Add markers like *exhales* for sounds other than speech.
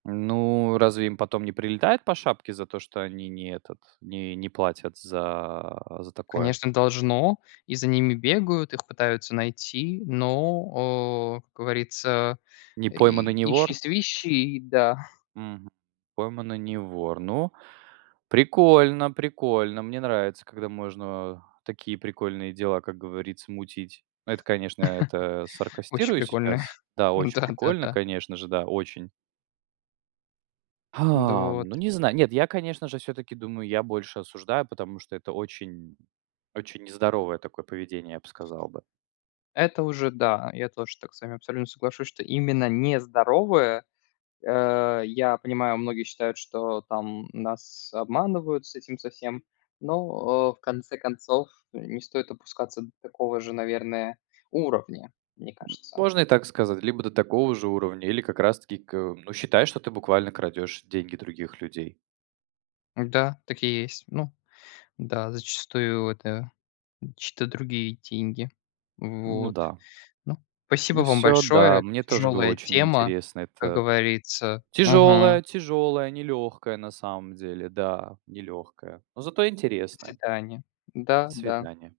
Ну, разве им потом не прилетает по шапке за то, что они не этот, не не платят за за такое? Конечно, должно. И за ними бегают, их пытаются найти, но, о, как говорится, Не пойман и и не вор? ищи-свищи, да. Мгм. Пойман и не вор. Ну, прикольно, прикольно. Мне нравится, когда можно, а, такие прикольные дела, как говорится, мутить. Это, конечно, это *laughs* Очень саркастирую прикольно. сейчас. Да, очень *chuckles* прикольно, Да-да-да. конечно же, да, очень. Да *exhales* вот. Ну, не знаю. Нет, я, конечно же, всё-таки думаю, я больше осуждаю, потому что это очень очень нездоровое такое поведение, я б сказал бы. Это уже да, я тоже так с вами абсолютно соглашусь, что именно не здоровое. Э, я понимаю, многие считают, что там нас обманывают с этим со всем, но, э, в конце концов не стоит опускаться до такого же, наверное, уровня, мне кажется. Можно и так сказать, либо до такого же уровня, или как раз таки к ну, считай, что ты буквально крадешь деньги других людей. Да, так и есть. Ну да, зачастую это чьи-то другие деньги. Ну Вот. да. Ну, спасибо Ну вам всё, да. большое. Мне тоже было Тяжелая очень тема, интересно. как Это говорится. Мгм. тяжелая, тяжелая, нелегкая на самом деле. Да, нелегкая. Но зато До интересная. свидания. До Да, да. свидания.